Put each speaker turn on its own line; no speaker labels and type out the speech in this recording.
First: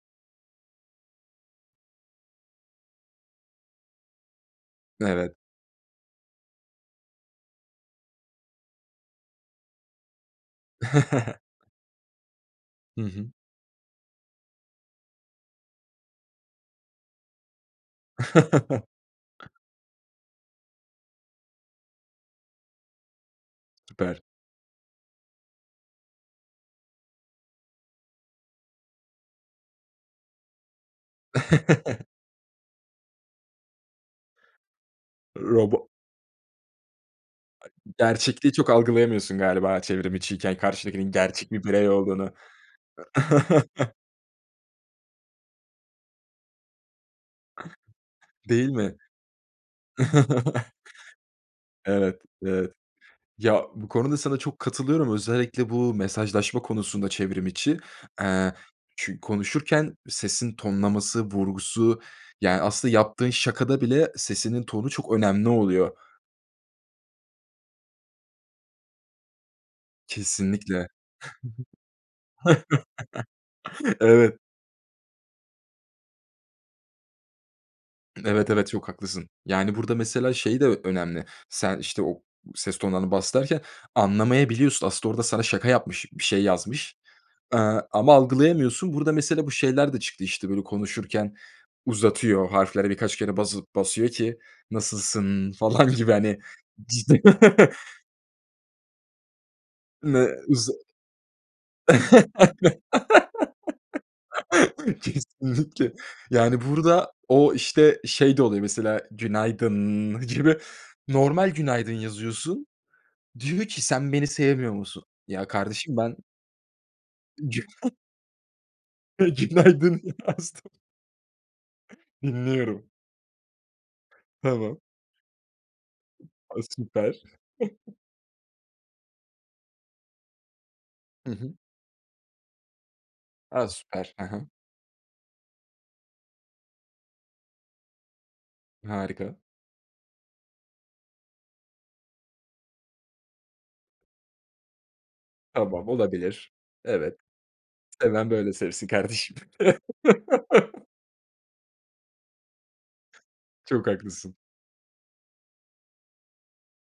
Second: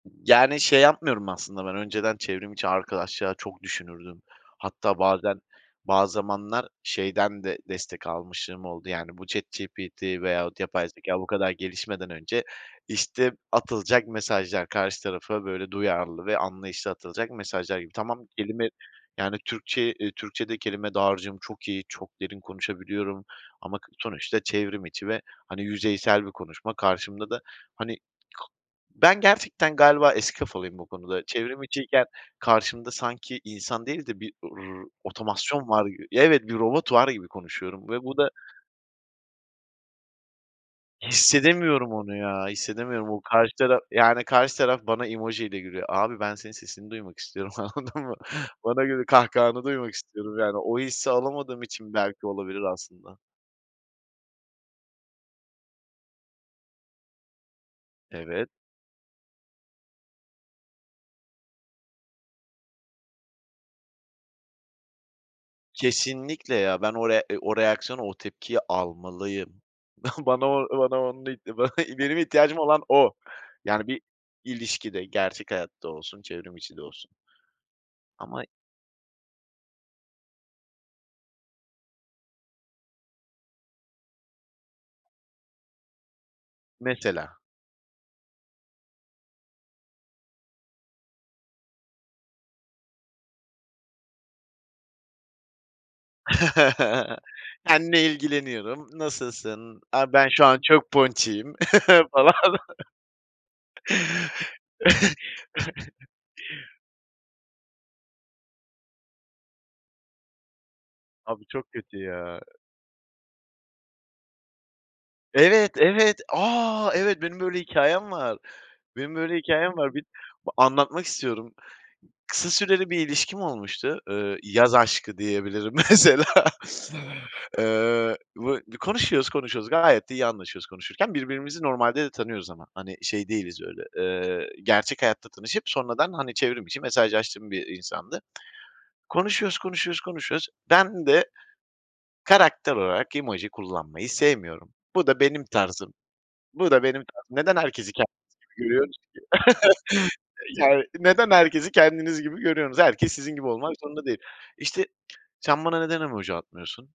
Yani, şey yapmıyorum aslında. Ben önceden çevrim içi arkadaşlığa çok düşünürdüm. Hatta
Evet.
bazen, bazı zamanlar şeyden de destek almışımlığım oldu yani, bu ChatGPT veyahut yapay zekâya bu kadar gelişmeden önce;
Hı hı.
işte atılacak mesajlar, karşı tarafa böyle duyarlı ve anlayışlı atılacak mesajlar gibi. Tamam, kelime yani, Türkçe'yi, eee, Türkçe'de kelime dağarcığım çok iyi, çok derin konuşabiliyorum ama k
Süper.
sonuçta çevrim içi ve hani yüzeysel bir konuşma. Karşımda da hani, k ben gerçekten galiba eski kafalıyım bu konuda. Çevrim içiyken karşımda sanki insan değil de bir, r otomasyon var
Robo
evet, robot var gibi konuşuyorum
[unintelligible]
ve bu da
Gerçekliği çok algılayamıyorsun galiba çevrim içiyken, karşıdakinin gerçek bir birey
Hissedemiyorum onu
olduğunu.
ya, hissedemiyorum. O karşı taraf yani, karşı taraf bana emoji ile gülüyor. Abi ben senin sesini duymak istiyorum anladın mı?
Değil
Bana
mi?
göre, kahkahanı duymak istiyorum yani, o hissi alamadığım için
Evet,
belki olabilir
evet.
aslında.
Ya, bu konuda sana çok katılıyorum. Özellikle bu mesajlaşma konusunda çevrim içi,
Evet.
eee, çü konuşurken sesin tonlaması, vurgusu yani aslında yaptığın şakada bile sesinin tonu çok önemli oluyor.
Kesinlikle ya. Ben o rea o reaksiyonu, o tepkiyi almalıyım. Bana, o
Kesinlikle.
bana onu. [unintelligible] Benim ihtiyacım olan o. Yani bir
Evet.
ilişkide, gerçek hayatta olsun, çevrim içi de olsun. Ama
Evet, evet, çok haklısın. Yani, burada mesela şey de önemli: Sen, işte, o ses tonlarını bahsederken anlamayabiliyorsun. Aslında orada sana şaka yapmış, bir şey yazmış,
Mesela.
ııı, ama algılayamıyorsun. Burada mesela bu şeyler de çıktı, işte, böyle konuşurken, uzatıyor. Harflere birkaç kere basıp basıyor ki "nasılsınnn" falan gibi hani, [unintelligible]
Seninle ilgileniyorum, nasılsın? A,
Ne
ben şu an
uza
çok ponçiğim falan.
Kesinlikle. Yani burada o, işte, şey de oluyor mesela, "günaydınnn" gibi
Abi
normal
çok
"günaydın"
kötü ya!
yazıyorsun. Diyor ki "sen beni sevmiyor musun?" Ya,
Evet,
kardeşim ben
evet. A, evet benim böyle
Güna
hikâyem var. Benim böyle hikâyem var.
günaydın
Bir
yazdım.
anlatmak istiyorum. Kısa
Dinliyorum.
süreli bir ilişkim olmuştu. Eee, yaz
Tamam.
aşkı diyebilirim mesela.
A, süper.
Eee, bu b konuşuyoruz konuşuyoruz gayet de iyi anlaşıyoruz konuşurken;
Hı hı.
birbirimizi normalde de tanıyoruz ama hani, şey değiliz
A,
öyle,
süper. Hı hı.
eee, gerçek hayatta tanışıp sonradan hani, çevrim içi mesajlaştığım bir, iii, insandı.
Harika.
Konuşuyoruz, konuşuyoruz, konuşuyoruz. Ben de karakter olarak emoji kullanmayı sevmiyorum. Bu da benim
Tamam,
tarzım.
olabilir.
Bu da benim
Evet.
tarzım. Neden herkesi
Seven böyle
kendiniz gibi
sevsin
görüyorsunuz
kardeşim.
ki? Yani neden herkesi kendiniz gibi görüyorsunuz? Herkes sizin gibi olmak
Çok
zorunda değil.
haklısın.
İşte, sen bana neden emoji atmıyorsun?